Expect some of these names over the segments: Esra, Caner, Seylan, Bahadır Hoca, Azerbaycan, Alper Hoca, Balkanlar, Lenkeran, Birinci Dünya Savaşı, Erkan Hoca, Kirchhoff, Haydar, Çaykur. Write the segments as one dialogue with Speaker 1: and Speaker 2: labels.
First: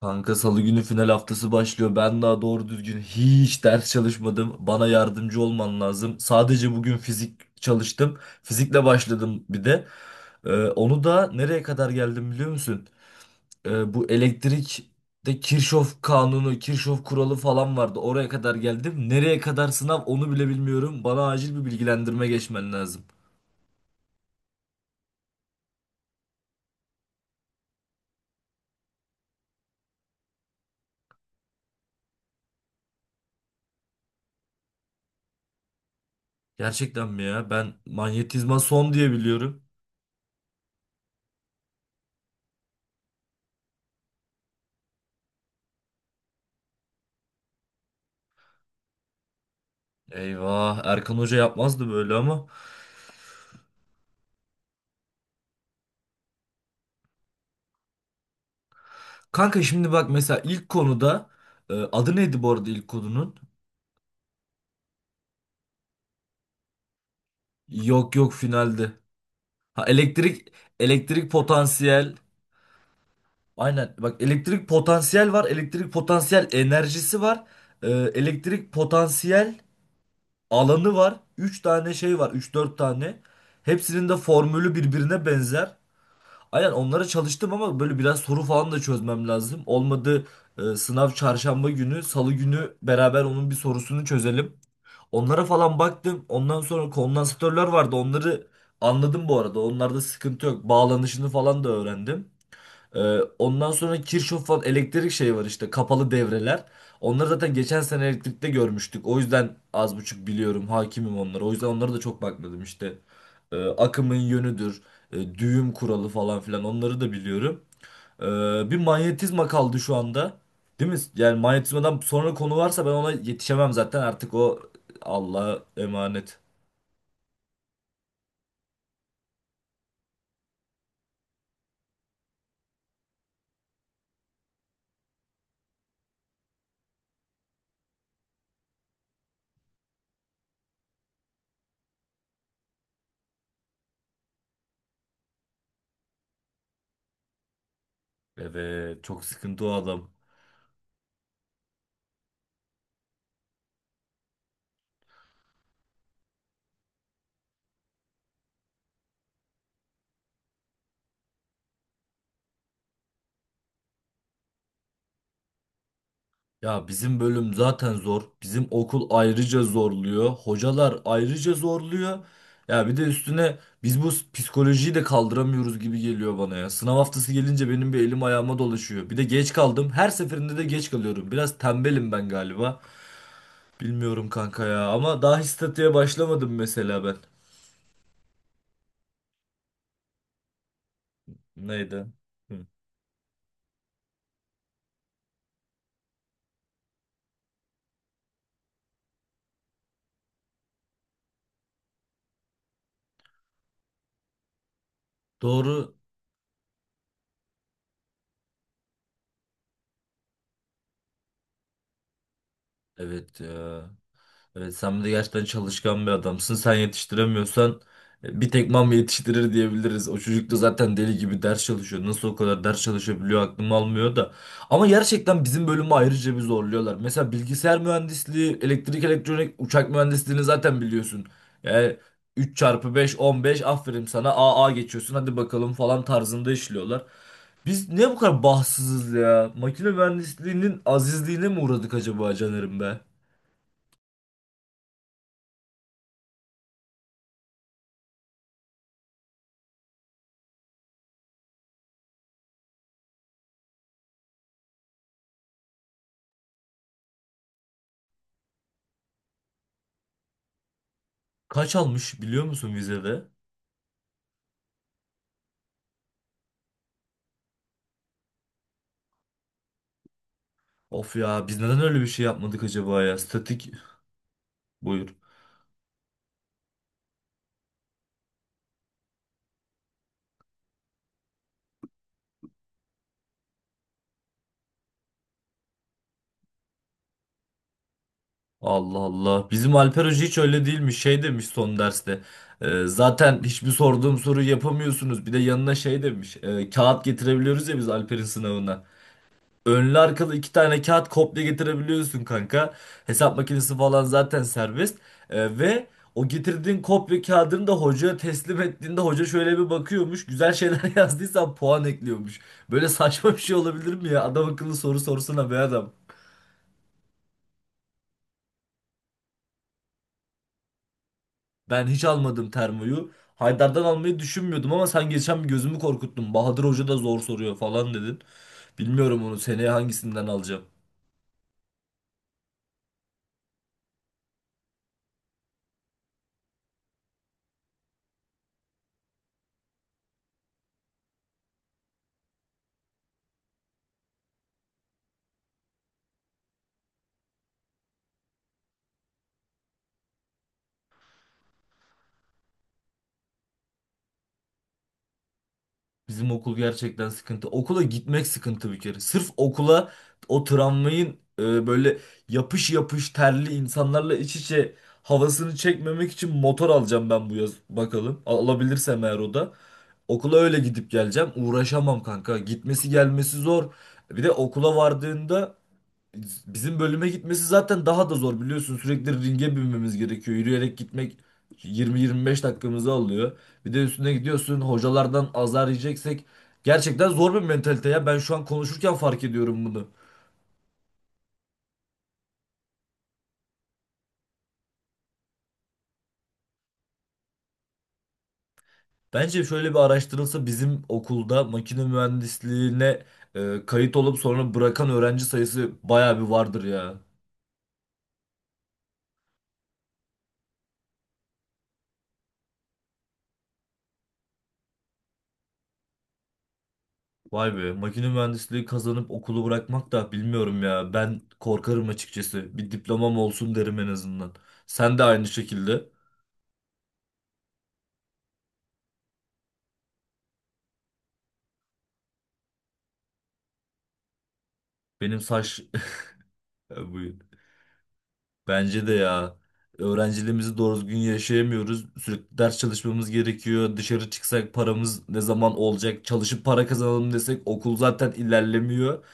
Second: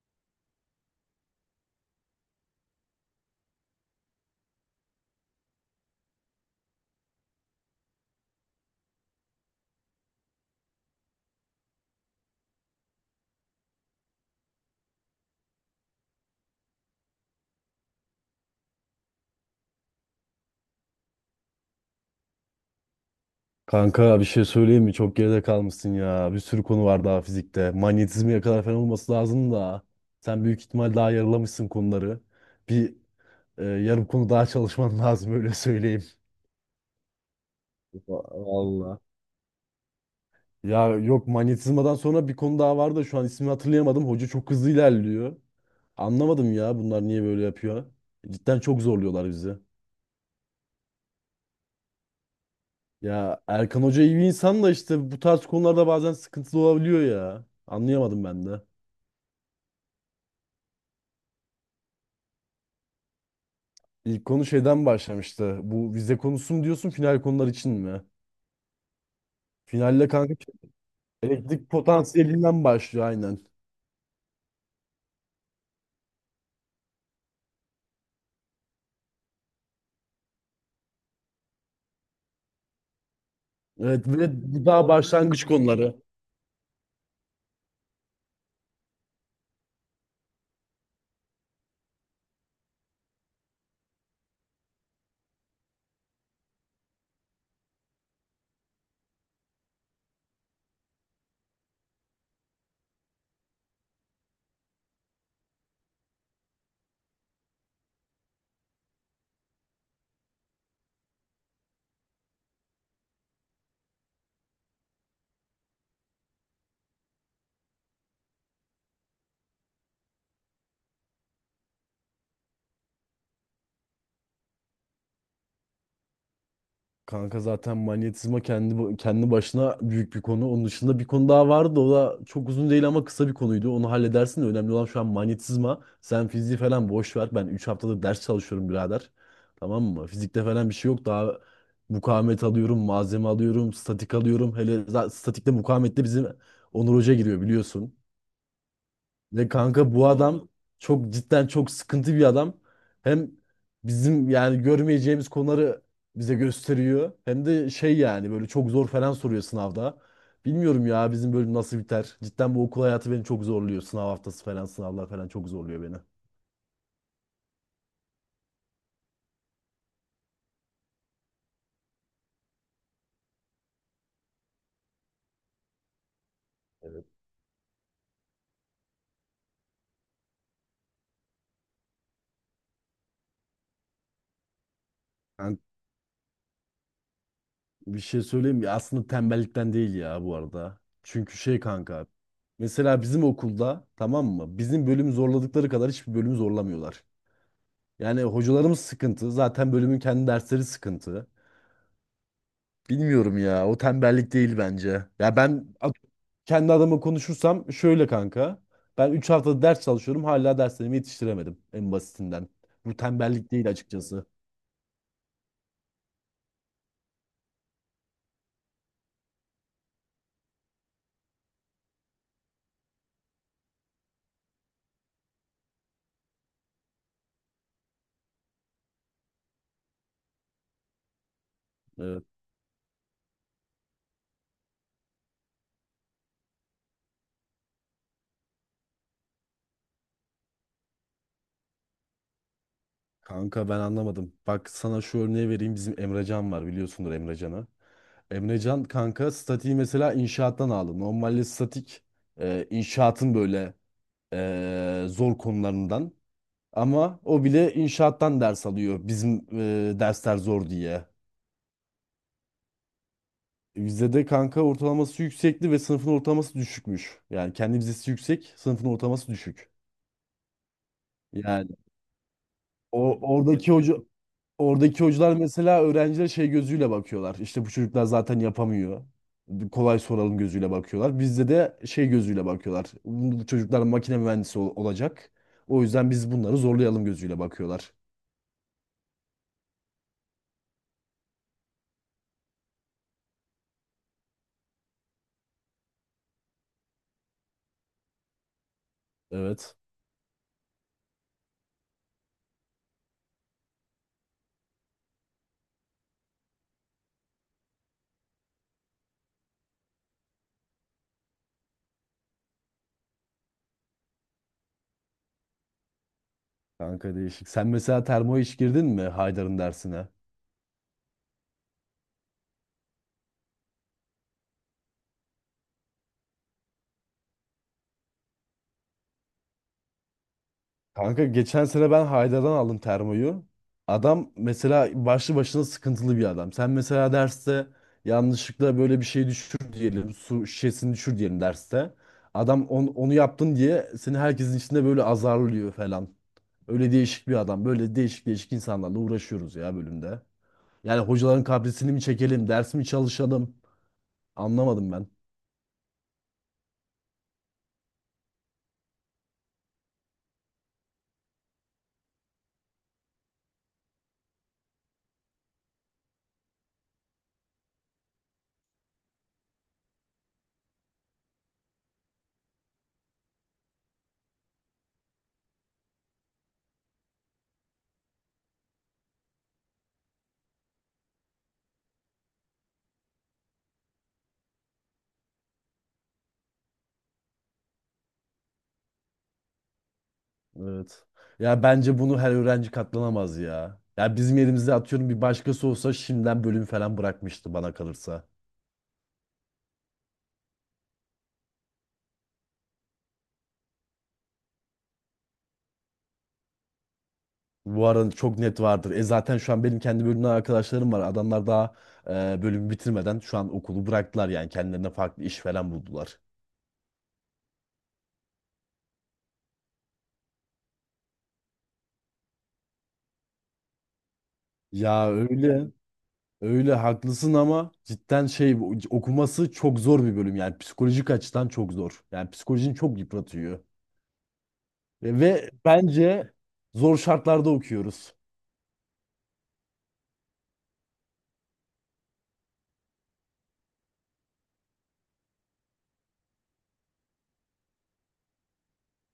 Speaker 1: Kanka salı günü final haftası başlıyor. Ben daha doğru düzgün hiç ders çalışmadım. Bana yardımcı olman lazım. Sadece bugün fizik çalıştım. Fizikle başladım bir de. Onu da nereye kadar geldim biliyor musun? Bu elektrikte Kirchhoff kanunu, Kirchhoff kuralı falan vardı. Oraya kadar geldim. Nereye kadar sınav onu bile bilmiyorum. Bana acil bir bilgilendirme geçmen lazım.
Speaker 2: Kanka bir şey söyleyeyim mi? Çok geride kalmışsın ya. Bir sürü konu var daha fizikte. Manyetizmaya kadar falan olması lazım da. Sen büyük ihtimal daha yarılamışsın konuları. Bir Yarım konu daha çalışman lazım, öyle söyleyeyim.
Speaker 1: Gerçekten mi ya? Ben manyetizma son
Speaker 2: Vallahi.
Speaker 1: diye biliyorum.
Speaker 2: Ya yok, manyetizmadan sonra bir konu daha vardı da şu an ismini hatırlayamadım. Hoca çok hızlı ilerliyor. Anlamadım ya, bunlar niye böyle yapıyor. Cidden çok zorluyorlar bizi.
Speaker 1: Eyvah, Erkan Hoca yapmazdı böyle ama.
Speaker 2: Ya Erkan Hoca iyi bir insan da işte bu tarz konularda bazen sıkıntılı olabiliyor ya. Anlayamadım ben de.
Speaker 1: Kanka şimdi bak mesela ilk konuda, adı neydi bu arada ilk konunun?
Speaker 2: İlk konu şeyden başlamıştı. Bu vize konusu mu diyorsun, final konular için mi?
Speaker 1: Yok yok, finaldi. Ha,
Speaker 2: Finalle kanka,
Speaker 1: elektrik
Speaker 2: elektrik
Speaker 1: potansiyel.
Speaker 2: potansiyelinden başlıyor aynen.
Speaker 1: Aynen bak, elektrik potansiyel var, elektrik potansiyel enerjisi var. Elektrik potansiyel alanı var. Üç tane şey var, üç dört tane.
Speaker 2: Evet,
Speaker 1: Hepsinin de
Speaker 2: ve bu
Speaker 1: formülü
Speaker 2: daha
Speaker 1: birbirine
Speaker 2: başlangıç
Speaker 1: benzer.
Speaker 2: konuları.
Speaker 1: Aynen onlara çalıştım ama böyle biraz soru falan da çözmem lazım. Olmadı. Sınav çarşamba günü, salı günü beraber onun bir sorusunu çözelim. Onlara falan baktım. Ondan sonra kondansatörler vardı. Onları anladım bu arada. Onlarda sıkıntı yok. Bağlanışını falan da öğrendim. Ee, Ondan sonra Kirchhoff falan, elektrik şey var işte, kapalı devreler. Onları zaten geçen sene elektrikte görmüştük. O yüzden az buçuk biliyorum, hakimim onlara. O yüzden onlara da çok bakmadım işte. Akımın yönüdür, düğüm kuralı falan filan, onları da biliyorum. Bir manyetizma kaldı şu anda. Değil mi? Yani manyetizmadan sonra konu varsa ben ona yetişemem zaten. Artık o Allah'a emanet.
Speaker 2: Kanka zaten manyetizma kendi başına büyük bir konu. Onun dışında bir konu daha vardı. O da çok uzun değil ama kısa bir konuydu. Onu halledersin de önemli olan şu an manyetizma. Sen fiziği falan boş ver. Ben 3 haftadır ders çalışıyorum birader. Tamam mı? Fizikte falan bir şey yok. Daha mukavemet alıyorum, malzeme alıyorum, statik alıyorum. Hele statikte, mukavemette bizim Onur Hoca giriyor, biliyorsun.
Speaker 1: Evet, çok
Speaker 2: Ve
Speaker 1: sıkıntı o
Speaker 2: kanka bu
Speaker 1: adam.
Speaker 2: adam çok, cidden çok sıkıntı bir adam. Hem bizim yani görmeyeceğimiz konuları bize gösteriyor. Hem de şey, yani böyle çok zor falan soruyor sınavda. Bilmiyorum ya bizim bölüm nasıl biter. Cidden bu okul hayatı beni çok zorluyor. Sınav haftası falan, sınavlar falan çok zorluyor beni.
Speaker 1: Ya bizim bölüm zaten zor. Bizim okul ayrıca zorluyor. Hocalar ayrıca zorluyor. Ya bir de üstüne biz bu psikolojiyi de kaldıramıyoruz gibi geliyor bana ya. Sınav
Speaker 2: Evet.
Speaker 1: haftası gelince benim bir elim ayağıma dolaşıyor. Bir de geç kaldım. Her seferinde de geç kalıyorum. Biraz tembelim ben galiba. Bilmiyorum kanka ya, ama daha hiç
Speaker 2: Ben
Speaker 1: statüye başlamadım mesela ben.
Speaker 2: bir şey söyleyeyim mi? Aslında tembellikten değil ya bu arada. Çünkü şey
Speaker 1: Neydi?
Speaker 2: kanka.
Speaker 1: Hı.
Speaker 2: Mesela bizim okulda, tamam mı? Bizim bölümü zorladıkları kadar hiçbir bölümü zorlamıyorlar. Yani hocalarımız sıkıntı. Zaten bölümün kendi dersleri sıkıntı. Bilmiyorum ya. O tembellik değil bence.
Speaker 1: Doğru.
Speaker 2: Kendi adıma konuşursam şöyle kanka. Ben 3 haftada ders çalışıyorum. Hala derslerimi yetiştiremedim en basitinden. Bu
Speaker 1: Evet
Speaker 2: tembellik değil
Speaker 1: ya.
Speaker 2: açıkçası.
Speaker 1: Evet, sen de gerçekten çalışkan bir adamsın. Sen yetiştiremiyorsan, bir tek mam yetiştirir diyebiliriz. O çocuk da zaten deli gibi ders çalışıyor. Nasıl o kadar ders çalışabiliyor aklım almıyor da. Ama gerçekten bizim bölümü ayrıca bir zorluyorlar. Mesela bilgisayar mühendisliği, elektrik, elektronik, uçak mühendisliğini zaten biliyorsun. Yani
Speaker 2: Evet.
Speaker 1: 3 çarpı beş 15, aferin sana, AA geçiyorsun, hadi bakalım falan tarzında işliyorlar. Biz niye bu kadar bahtsızız ya? Makine mühendisliğinin azizliğine mi uğradık acaba Caner'im be?
Speaker 2: Kanka ben anlamadım. Bak sana şu örneği vereyim. Bizim Emrecan var, biliyorsundur Emrecan'ı. Emrecan kanka statiği mesela inşaattan aldı. Normalde statik inşaatın böyle zor konularından. Ama o bile inşaattan ders alıyor bizim dersler zor diye.
Speaker 1: Kaç almış biliyor musun vizede?
Speaker 2: Bizde de kanka ortalaması yüksekti ve sınıfın ortalaması düşükmüş. Yani kendi vizesi yüksek, sınıfın ortalaması düşük.
Speaker 1: Of ya, biz
Speaker 2: Yani
Speaker 1: neden öyle bir şey yapmadık acaba ya?
Speaker 2: o
Speaker 1: Statik,
Speaker 2: oradaki hoca oradaki
Speaker 1: buyur.
Speaker 2: hocalar mesela öğrencilere şey gözüyle bakıyorlar. İşte bu çocuklar zaten yapamıyor. Kolay soralım gözüyle bakıyorlar. Bizde de şey gözüyle bakıyorlar. Bu çocuklar makine mühendisi olacak. O yüzden biz bunları zorlayalım gözüyle bakıyorlar.
Speaker 1: Allah Allah. Bizim Alper Hoca hiç öyle değilmiş. Şey demiş son derste. Zaten hiçbir sorduğum soruyu yapamıyorsunuz." Bir de yanına şey demiş. Kağıt getirebiliyoruz ya biz Alper'in sınavına.
Speaker 2: Evet.
Speaker 1: Önlü arkalı iki tane kağıt kopya getirebiliyorsun kanka. Hesap makinesi falan zaten serbest. Ve o getirdiğin kopya kağıdını da hocaya teslim ettiğinde hoca şöyle bir bakıyormuş. Güzel şeyler yazdıysan puan ekliyormuş. Böyle saçma bir şey olabilir mi ya? Adam akıllı soru sorsana be adam.
Speaker 2: Kanka değişik. Sen mesela termo hiç girdin mi Haydar'ın dersine?
Speaker 1: Ben hiç almadım termoyu. Haydar'dan almayı düşünmüyordum ama sen geçen bir gözümü korkuttun. Bahadır Hoca da zor soruyor falan dedin. Bilmiyorum onu seneye hangisinden alacağım.
Speaker 2: Kanka geçen sene ben Haydar'dan aldım termoyu. Adam mesela başlı başına sıkıntılı bir adam. Sen mesela derste yanlışlıkla böyle bir şey düşür diyelim. Su şişesini düşür diyelim derste. Adam onu yaptın diye seni herkesin içinde böyle azarlıyor falan. Öyle değişik bir adam. Böyle değişik değişik insanlarla uğraşıyoruz ya bölümde. Yani hocaların kaprisini mi çekelim, ders mi çalışalım? Anlamadım ben.
Speaker 1: Bizim okul gerçekten sıkıntı. Okula gitmek sıkıntı bir kere. Sırf okula o tramvayın böyle yapış yapış terli insanlarla iç içe havasını çekmemek için motor alacağım ben bu yaz bakalım. Alabilirsem eğer, o da. Okula öyle gidip geleceğim. Uğraşamam kanka. Gitmesi gelmesi zor. Bir de okula vardığında, bizim bölüme gitmesi zaten daha da zor biliyorsun. Sürekli ringe binmemiz gerekiyor. Yürüyerek gitmek 20-25 dakikamızı alıyor. Bir de üstüne gidiyorsun, hocalardan azar yiyeceksek, gerçekten zor bir mentalite ya. Ben şu an konuşurken fark ediyorum bunu.
Speaker 2: Evet. Ya bence bunu her öğrenci katlanamaz ya. Ya bizim yerimizde atıyorum bir başkası olsa şimdiden bölüm falan bırakmıştı bana kalırsa.
Speaker 1: Bence şöyle bir araştırılsa, bizim okulda makine mühendisliğine kayıt olup sonra bırakan öğrenci sayısı bayağı bir vardır ya.
Speaker 2: Bu arada çok net vardır. E zaten şu an benim kendi bölümden arkadaşlarım var. Adamlar daha bölümü bitirmeden şu an okulu bıraktılar, yani kendilerine farklı iş falan buldular.
Speaker 1: Vay be, makine mühendisliği kazanıp okulu bırakmak da, bilmiyorum ya. Ben korkarım açıkçası. Bir diplomam olsun derim en azından. Sen de
Speaker 2: Ya
Speaker 1: aynı
Speaker 2: öyle.
Speaker 1: şekilde.
Speaker 2: Öyle haklısın ama cidden şey, okuması çok zor bir bölüm, yani psikolojik açıdan çok zor. Yani psikolojini çok yıpratıyor.
Speaker 1: Benim
Speaker 2: Ve
Speaker 1: saç...
Speaker 2: bence zor
Speaker 1: Buyur.
Speaker 2: şartlarda okuyoruz.
Speaker 1: Bence de ya. Öğrenciliğimizi doğru düzgün yaşayamıyoruz. Sürekli ders çalışmamız gerekiyor. Dışarı çıksak paramız ne zaman olacak? Çalışıp para kazanalım desek okul zaten ilerlemiyor.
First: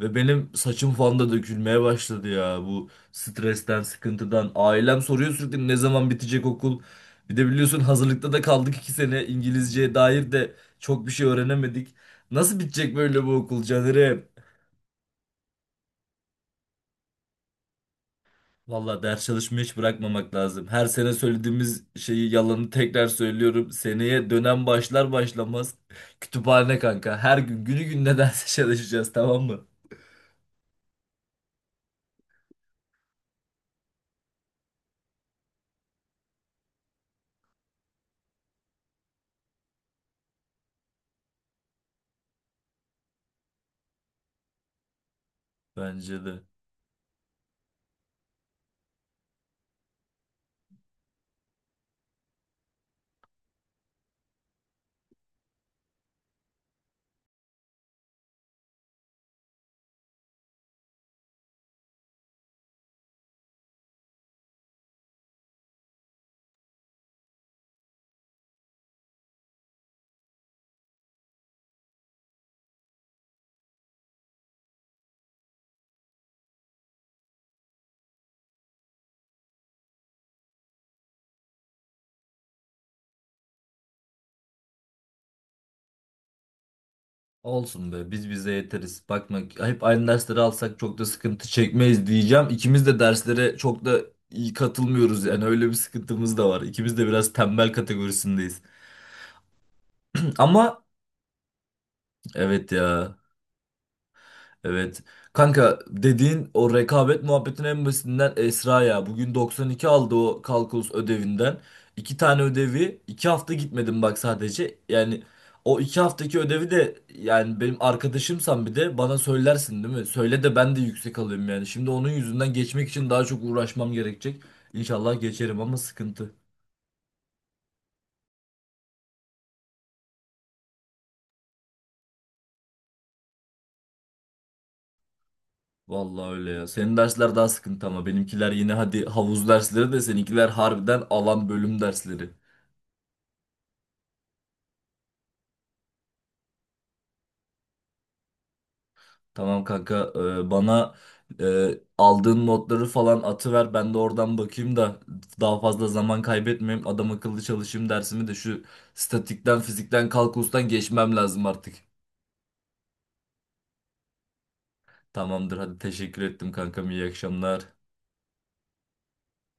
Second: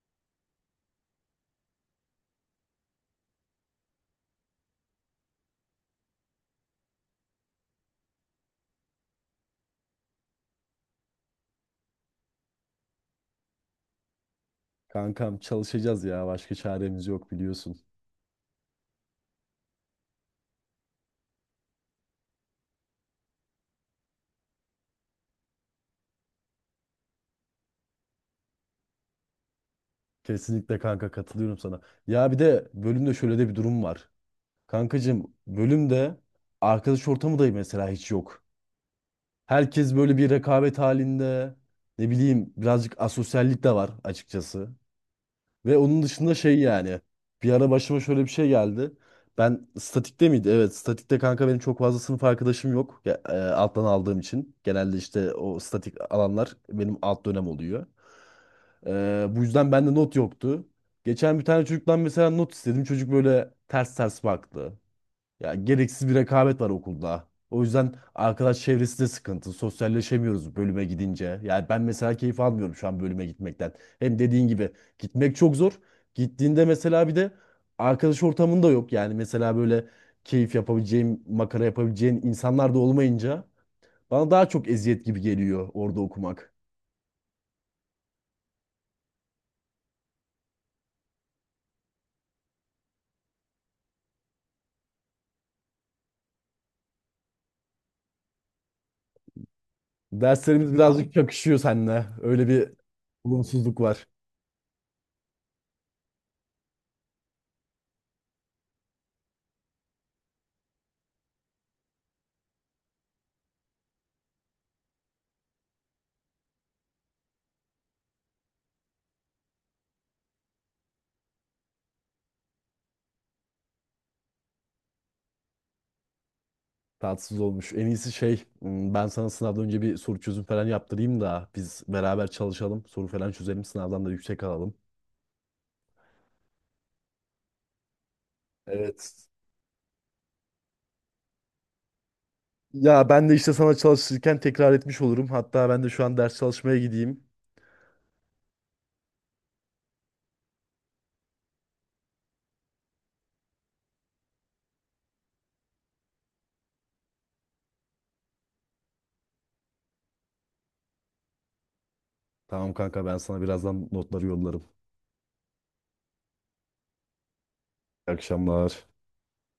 Speaker 1: Ve benim saçım falan da dökülmeye başladı ya. Bu stresten, sıkıntıdan. Ailem soruyor sürekli, ne zaman bitecek okul? Bir de biliyorsun hazırlıkta da kaldık 2 sene. İngilizceye dair de çok bir şey öğrenemedik. Nasıl bitecek böyle bu okul Caner'e?
Speaker 2: Kankam çalışacağız ya. Başka çaremiz yok biliyorsun.
Speaker 1: Valla ders çalışmayı hiç bırakmamak lazım. Her sene söylediğimiz şeyi, yalanı tekrar söylüyorum. Seneye dönem başlar başlamaz kütüphane kanka. Her gün günü gününe ders çalışacağız, tamam mı?
Speaker 2: Kesinlikle kanka, katılıyorum sana. Ya bir de bölümde şöyle de bir durum var. Kankacığım bölümde arkadaş ortamı da mesela hiç yok. Herkes böyle bir rekabet halinde. Ne bileyim, birazcık asosyallik de var açıkçası. Ve onun
Speaker 1: Bence
Speaker 2: dışında
Speaker 1: de.
Speaker 2: şey yani. Bir ara başıma şöyle bir şey geldi. Ben statikte miydi? Evet, statikte kanka benim çok fazla sınıf arkadaşım yok. Ya, alttan aldığım için. Genelde işte o statik alanlar benim alt dönem oluyor. Bu yüzden bende not yoktu. Geçen bir tane çocuktan mesela not istedim. Çocuk böyle ters ters baktı. Ya gereksiz bir rekabet var okulda. O yüzden arkadaş çevresi de sıkıntı. Sosyalleşemiyoruz bölüme gidince. Yani ben mesela keyif almıyorum şu an bölüme gitmekten. Hem dediğin gibi gitmek çok zor. Gittiğinde mesela bir de arkadaş ortamın da yok. Yani mesela böyle keyif yapabileceğim, makara yapabileceğin insanlar da olmayınca bana daha çok eziyet gibi geliyor orada okumak.
Speaker 1: Olsun be, biz bize yeteriz. Bakma, hep aynı dersleri alsak çok da sıkıntı çekmeyiz diyeceğim. İkimiz de derslere çok da iyi katılmıyoruz, yani öyle bir sıkıntımız da var. İkimiz de biraz tembel kategorisindeyiz. Ama
Speaker 2: Derslerimiz birazcık çakışıyor seninle. Öyle
Speaker 1: evet
Speaker 2: bir
Speaker 1: ya.
Speaker 2: olumsuzluk var.
Speaker 1: Evet. Kanka dediğin o rekabet muhabbetin en basitinden Esra ya. Bugün 92 aldı o kalkulus ödevinden. İki tane ödevi. 2 hafta gitmedim bak sadece. Yani o 2 haftaki ödevi de, yani benim arkadaşımsan bir de bana söylersin değil mi? Söyle de ben de yüksek alayım yani. Şimdi onun yüzünden geçmek için daha çok uğraşmam gerekecek. İnşallah geçerim ama sıkıntı.
Speaker 2: Tatsız olmuş. En iyisi şey, ben sana sınavdan önce bir soru çözüm falan yaptırayım da biz beraber çalışalım. Soru falan çözelim, sınavdan da yüksek alalım.
Speaker 1: Vallahi öyle ya. Senin dersler daha sıkıntı ama benimkiler yine hadi
Speaker 2: Evet.
Speaker 1: havuz dersleri, de seninkiler harbiden alan bölüm dersleri.
Speaker 2: Ya ben de işte sana çalışırken tekrar etmiş olurum. Hatta ben de şu an ders çalışmaya gideyim.
Speaker 1: Tamam kanka, bana e, aldığın modları falan atıver, ben de oradan bakayım da daha fazla zaman kaybetmeyeyim, adam akıllı çalışayım dersimi de. Şu statikten, fizikten, kalkulustan geçmem lazım artık.
Speaker 2: Tamam kanka, ben sana birazdan notları yollarım.
Speaker 1: Tamamdır, hadi teşekkür ettim kankam, iyi akşamlar.
Speaker 2: İyi akşamlar.